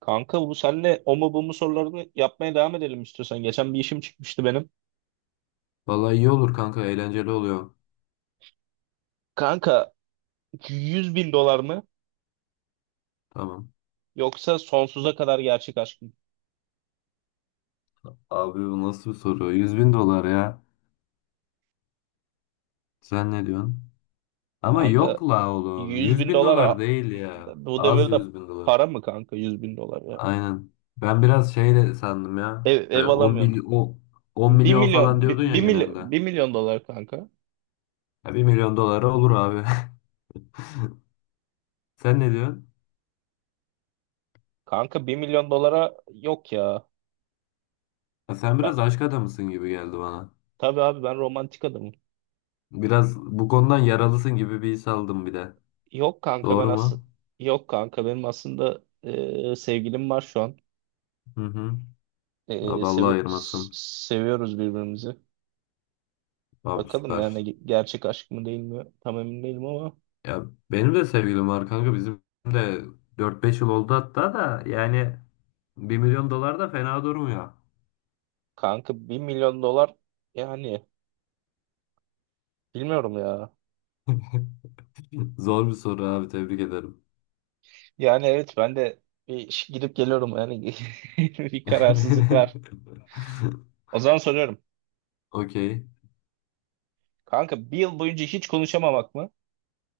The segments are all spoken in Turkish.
Kanka bu senle o mu bu mu sorularını yapmaya devam edelim istiyorsan. Geçen bir işim çıkmıştı benim. Vallahi iyi olur kanka eğlenceli oluyor. Kanka 100 bin dolar mı Tamam. yoksa sonsuza kadar gerçek aşk mı? Abi bu nasıl bir soru? Yüz bin dolar ya. Sen ne diyorsun? Ama Kanka yok la oğlum. 100 Yüz bin bin dolar dolar değil ya. bu Az devirde 100 bin dolar. para mı kanka 100 bin dolar ya? Aynen. Ben biraz şey de sandım ya. Ev, E, ev 10 alamıyorsun. mily- o- 10 1 milyon falan milyon diyordun ya bir milyon genelde. bir milyon dolar kanka. Ya 1 milyon dolara olur abi. Sen ne diyorsun? Kanka 1 milyon dolara yok ya. Ya sen Ben, biraz aşk adamısın gibi geldi bana. tabii abi ben romantik adamım. Biraz bu konudan yaralısın gibi bir his aldım bir de. Yok kanka ben Doğru aslında mu? yok kanka benim aslında sevgilim var şu an. Hı hı. Abi Allah ayırmasın. Seviyoruz birbirimizi. Abi Bakalım yani süper. Gerçek aşk mı değil mi? Tam emin değilim ama Ya benim de sevgilim var kanka bizim de 4-5 yıl oldu hatta da yani bir milyon dolar da fena durmuyor. kanka 1 milyon dolar yani bilmiyorum ya. Zor bir soru abi tebrik ederim. Yani evet ben de gidip geliyorum yani bir kararsızlık var. O zaman soruyorum. Okey. Kanka bir yıl boyunca hiç konuşamamak mı?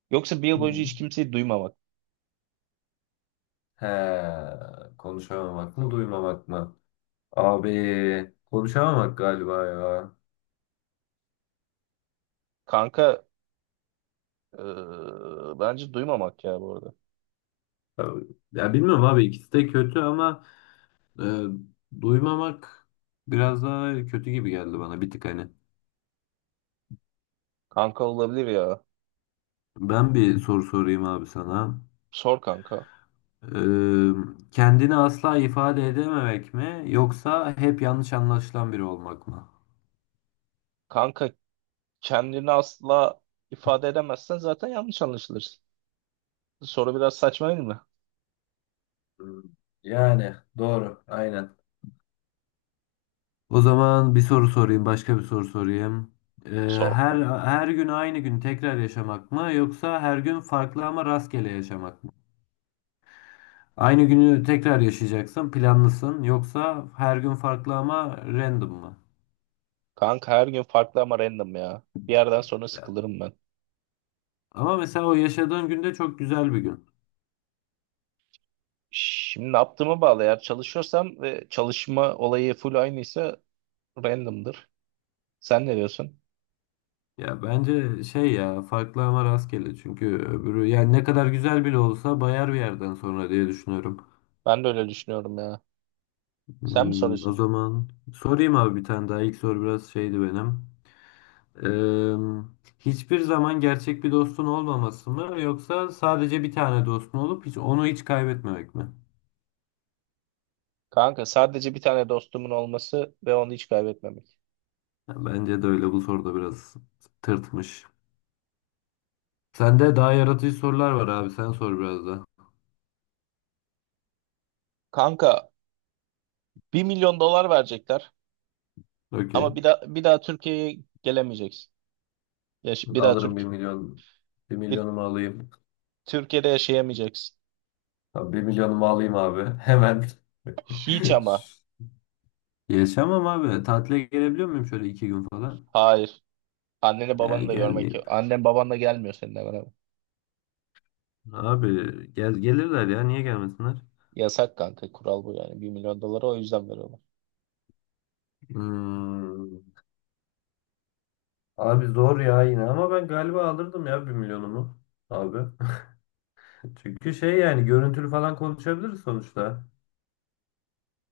Yoksa bir yıl boyunca Hı. hiç kimseyi duymamak? He, konuşamamak mı duymamak mı? Abi konuşamamak galiba ya. Kanka eee, bence duymamak ya bu arada. Ya bilmiyorum abi ikisi de kötü ama e, duymamak biraz daha kötü gibi geldi bana bir tık hani. Kanka olabilir ya. Ben bir soru sorayım abi sana. Sor kanka. Eee, kendini asla ifade edememek mi yoksa hep yanlış anlaşılan biri olmak mı? Kanka kendini asla ifade edemezsen zaten yanlış anlaşılırsın. Soru biraz saçma değil mi? Hmm. Yani doğru. Aynen. O zaman bir soru sorayım, başka bir soru sorayım. Eee, Sor her kanka. her gün aynı gün tekrar yaşamak mı yoksa her gün farklı ama rastgele yaşamak mı? Aynı günü tekrar yaşayacaksın, planlısın yoksa her gün farklı ama random mı? Kanka her gün farklı ama random ya. Bir yerden sonra sıkılırım ben. Ama mesela o yaşadığın günde çok güzel bir gün. Şimdi ne yaptığıma bağlı. Eğer çalışıyorsam ve çalışma olayı full aynıysa random'dır. Sen ne diyorsun? Ya bence şey ya farklı ama rastgele çünkü öbürü yani ne kadar güzel bile olsa bayar bir yerden sonra diye düşünüyorum. Ben de öyle düşünüyorum ya. Sen mi O soruyorsun? zaman sorayım abi bir tane daha ilk soru biraz şeydi benim. Hiçbir zaman gerçek bir dostun olmaması mı yoksa sadece bir tane dostun olup hiç onu hiç kaybetmemek mi? Kanka sadece bir tane dostumun olması ve onu hiç kaybetmemek. Ya bence de öyle bu soruda biraz tırtmış. Sende daha yaratıcı sorular var abi sen sor biraz da. Kanka 1 milyon dolar verecekler Okey. ama bir daha Türkiye'ye gelemeyeceksin. Ya, bir daha Alırım bir Türkiye. milyon. Bir milyonumu alayım. Türkiye'de yaşayamayacaksın. Tamam, bir milyonumu alayım abi. Hemen. Hiç ama. Yaşamam abi. Tatile gelebiliyor muyum şöyle iki gün falan? Hayır. Anneni Ya babanı da görmek gelmeyeyim. yok. Annen baban da gelmiyor seninle beraber. Abi gel gelirler ya. Niye gelmesinler? Yasak kanka, kural bu yani. 1 milyon doları o yüzden veriyorlar. Hmm. Abi zor ya yine ama ben galiba alırdım ya bir milyonumu abi. Çünkü şey yani görüntülü falan konuşabiliriz sonuçta.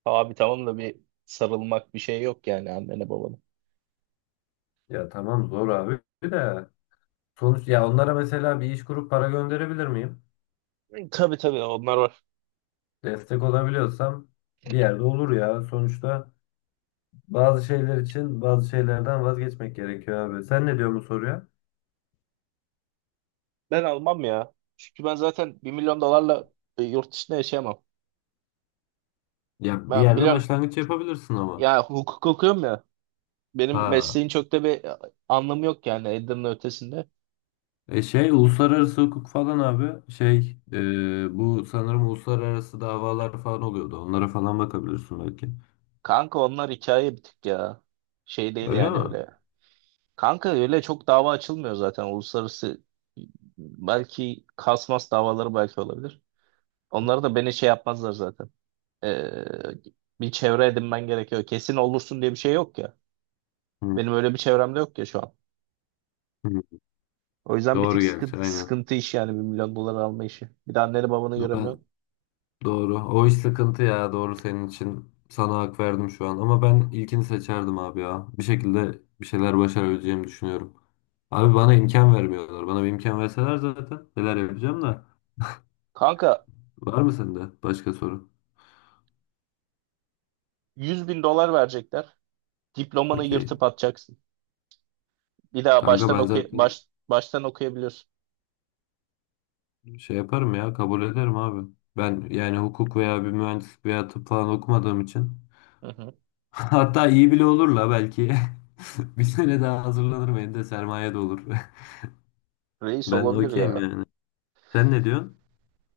Abi tamam da bir sarılmak bir şey yok yani annene babana. Ya tamam zor abi de sonuç ya onlara mesela bir iş kurup para gönderebilir miyim? Tabii tabii onlar var. Destek olabiliyorsam bir yerde olur ya sonuçta. Bazı şeyler için bazı şeylerden vazgeçmek gerekiyor abi. Sen ne diyorsun bu soruya? Ben almam ya. Çünkü ben zaten 1 milyon dolarla yurt dışında yaşayamam. Ya bir Ben yerde biliyorum başlangıç yapabilirsin ama. ya, hukuk okuyorum ya. Benim Ha. mesleğin çok da bir anlamı yok yani Edirne ötesinde. E şey uluslararası hukuk falan abi şey bu sanırım uluslararası davalar falan oluyordu. Onlara falan bakabilirsin belki. Kanka onlar hikaye bir tık ya. Şey değil Öyle yani mi? öyle. Kanka öyle çok dava açılmıyor zaten uluslararası, belki kasmas davaları belki olabilir. Onları da beni şey yapmazlar zaten. Ee, Bir çevre edinmen gerekiyor. Kesin olursun diye bir şey yok ya. Hı, Benim öyle bir çevremde yok ya şu an. hı. O yüzden bir tık Doğru geldi sıkıntı, aynen. sıkıntı iş yani 1 milyon dolar alma işi. Bir de anneni babanı Ben göremiyorsun. Doğru. O iş sıkıntı ya. Doğru senin için. Sana hak verdim şu an. Ama ben ilkini seçerdim abi ya. Bir şekilde bir şeyler başarabileceğimi düşünüyorum. Abi bana imkan vermiyorlar. Bana bir imkan verseler zaten neler yapacağım da. Kanka Var mı sende başka soru? 100 bin dolar verecekler. Diplomanı Okey. yırtıp atacaksın. Bir daha Kanka baştan ben zaten baştan okuyabiliyorsun. şey yaparım ya. Kabul ederim abi. Ben yani hukuk veya bir mühendislik veya tıp falan okumadığım için. Hı hı. Hatta iyi bile olur la belki. Bir sene daha hazırlanırım. Elimde sermaye de olur. Reis Ben olabilir okeyim ya. yani. Sen ne diyorsun?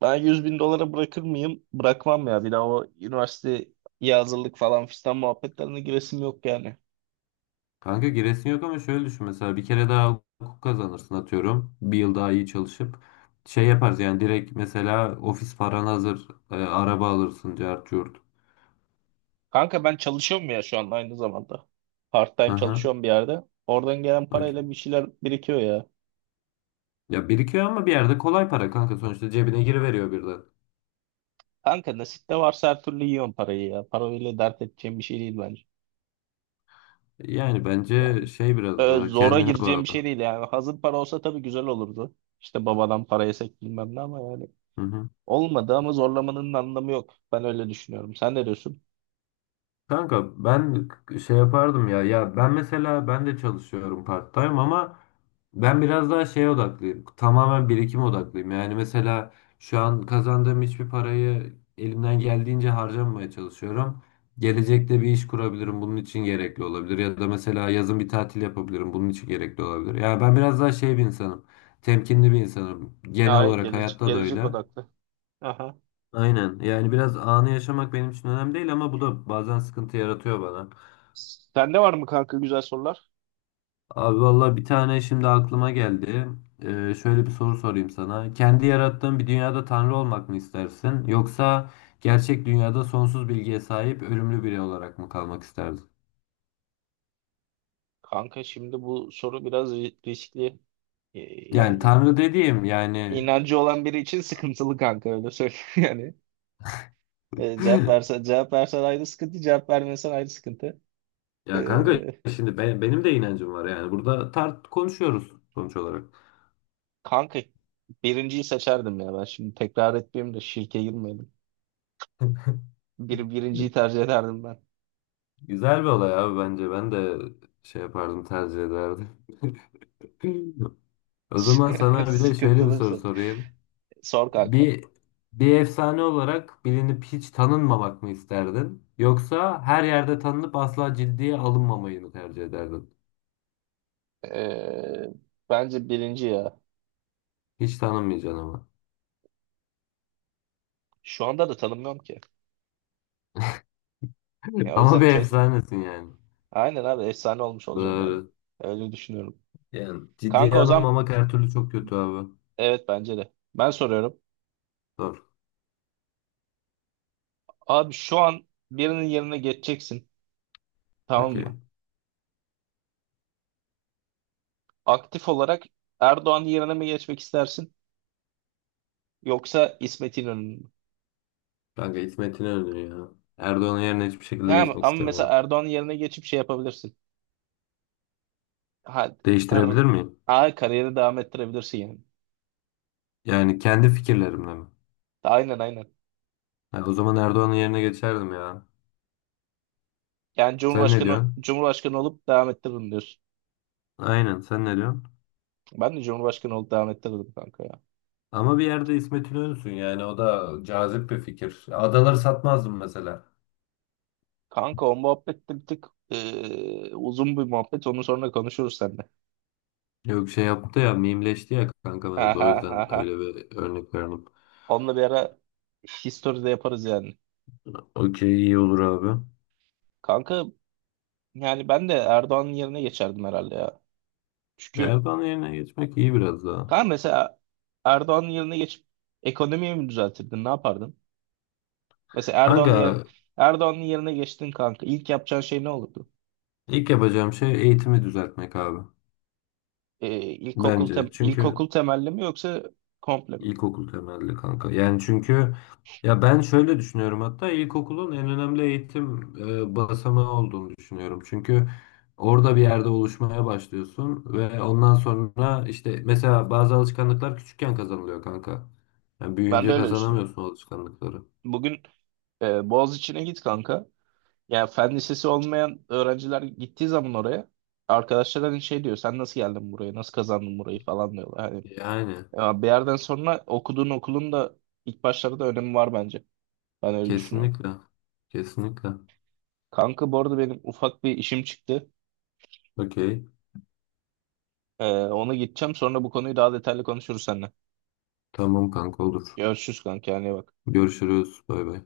Ben 100 bin dolara bırakır mıyım? Bırakmam ya. Bir daha o üniversiteye hazırlık falan fistan muhabbetlerine giresim yok yani. Kanka giresin yok ama şöyle düşün mesela bir kere daha hukuk kazanırsın atıyorum. Bir yıl daha iyi çalışıp şey yaparız yani direkt mesela ofis paran hazır araba alırsın cart curt. Kanka ben çalışıyorum ya şu an aynı zamanda. Part time Aha, çalışıyorum bir yerde. Oradan gelen parayla okey. bir şeyler birikiyor ya. Ya birikiyor ama bir yerde kolay para kanka sonuçta cebine giriveriyor birden. Kanka nasipte varsa her türlü yiyorum parayı ya. Parayla dert edeceğim bir şey değil bence. Yani Ya bence şey biraz böyle daha zora kendine gireceğim bir şey bağlı. değil yani. Hazır para olsa tabii güzel olurdu. İşte babadan para yesek bilmem ne ama yani. Hı hı. Olmadı ama zorlamanın anlamı yok. Ben öyle düşünüyorum. Sen ne diyorsun? Kanka ben şey yapardım ya. Ya ben mesela ben de çalışıyorum part-time ama ben biraz daha şeye odaklıyım. Tamamen birikim odaklıyım. Yani mesela şu an kazandığım hiçbir parayı elimden geldiğince harcamamaya çalışıyorum. Gelecekte bir iş kurabilirim. Bunun için gerekli olabilir. Ya da mesela yazın bir tatil yapabilirim. Bunun için gerekli olabilir. Yani ben biraz daha şey bir insanım. Temkinli bir insanım. Genel Hayır, olarak gelecek, hayatta da gelecek öyle. odaklı. Aha. Aynen. Yani biraz anı yaşamak benim için önemli değil ama bu da bazen sıkıntı yaratıyor bana. Sende var mı kanka güzel sorular? Abi valla bir tane şimdi aklıma geldi. Şöyle bir soru sorayım sana. Kendi yarattığın bir dünyada tanrı olmak mı istersin? Yoksa gerçek dünyada sonsuz bilgiye sahip ölümlü biri olarak mı kalmak isterdin? Kanka şimdi bu soru biraz riskli. Ee, Yani Yani tanrı dediğim yani... inancı olan biri için sıkıntılı kanka, öyle söyleyeyim yani. Ee, cevap versen cevap versen ayrı sıkıntı, cevap vermesen ayrı sıkıntı. Ya kanka Ee, şimdi benim de inancım var yani. Burada tart konuşuyoruz sonuç olarak. Kanka birinciyi seçerdim ya ben. Şimdi tekrar etmeyeyim de şirke girmeyelim. Birinciyi tercih ederdim ben. Güzel bir olay abi bence. Ben de şey yapardım tercih ederdim. O zaman sana bir de şöyle bir Sıkıntılı soru soru. sorayım. Sor kanka. Bir bir efsane olarak bilinip hiç tanınmamak mı isterdin? Yoksa her yerde tanınıp asla ciddiye alınmamayı mı tercih ederdin? Ee, Bence birinci ya. Hiç tanınmayacaksın ama. Şu anda da tanımıyorum ki. Ya o Ama yüzden bir çok. efsanesin yani. Aynen abi, efsane olmuş olacağım yani. Doğru. Öyle düşünüyorum. Yani Kanka ciddiye o zaman alınmamak her türlü çok kötü abi. evet bence de. Ben soruyorum. Doğru. Abi şu an birinin yerine geçeceksin. Tamam mı? Okey. Aktif olarak Erdoğan yerine mi geçmek istersin? Yoksa İsmet İnönü mü? Kanka İsmet İnönü ya. Erdoğan'ın yerine hiçbir şekilde Ha, geçmek ama mesela istemiyorum. Erdoğan'ın yerine geçip şey yapabilirsin. Ha, r- Değiştirebilir miyim? ha, kariyeri devam ettirebilirsin yani. Yani kendi fikirlerimle mi? Aynen aynen. Ha, o zaman Erdoğan'ın yerine geçerdim ya. Yani Sen ne Cumhurbaşkanı diyorsun? Cumhurbaşkanı olup devam ettiririm diyorsun. Aynen sen ne diyorsun? Ben de Cumhurbaşkanı olup devam ettirirdim kanka ya. Ama bir yerde İsmet İnönü'sün yani o da cazip bir fikir. Adaları satmazdım mesela. Kanka o muhabbet de bir tık uzun bir muhabbet. Onu sonra konuşuruz seninle. Yok şey yaptı ya mimleşti ya kanka Ha mevzu o ha ha yüzden ha. öyle bir örnek verdim. Onunla bir ara history de yaparız yani. Okey iyi olur abi. Kanka yani ben de Erdoğan'ın yerine geçerdim herhalde ya. Çünkü Erdoğan yerine geçmek iyi biraz daha. kanka mesela Erdoğan'ın yerine geçip ekonomiyi mi düzeltirdin? Ne yapardın? Mesela Erdoğan'ın yer, Kanka Erdoğan'ın yerine geçtin kanka. İlk yapacağın şey ne olurdu? ilk yapacağım şey eğitimi düzeltmek abi. Bence çünkü İlkokul temelli mi yoksa komple mi? İlkokul temelli kanka. Yani çünkü ya ben şöyle düşünüyorum hatta ilkokulun en önemli eğitim basamağı olduğunu düşünüyorum. Çünkü orada bir yerde oluşmaya başlıyorsun ve ondan sonra işte mesela bazı alışkanlıklar küçükken kazanılıyor kanka. Yani Ben de büyüyünce öyle düşünüyorum. kazanamıyorsun o alışkanlıkları. Bugün Boğaziçi'ne git kanka. Ya, fen lisesi olmayan öğrenciler gittiği zaman oraya, arkadaşlar hani şey diyor, sen nasıl geldin buraya, nasıl kazandın burayı falan diyorlar. Hani Yani ya, bir yerden sonra okuduğun okulun da ilk başlarda önemi var bence. Ben öyle düşünüyorum. kesinlikle. Kesinlikle. Kanka bu arada benim ufak bir işim çıktı. Okey. Ona gideceğim, sonra bu konuyu daha detaylı konuşuruz seninle. Tamam kanka olur. Görüşürüz kanka, kendine iyi bak. Görüşürüz. Bay bay.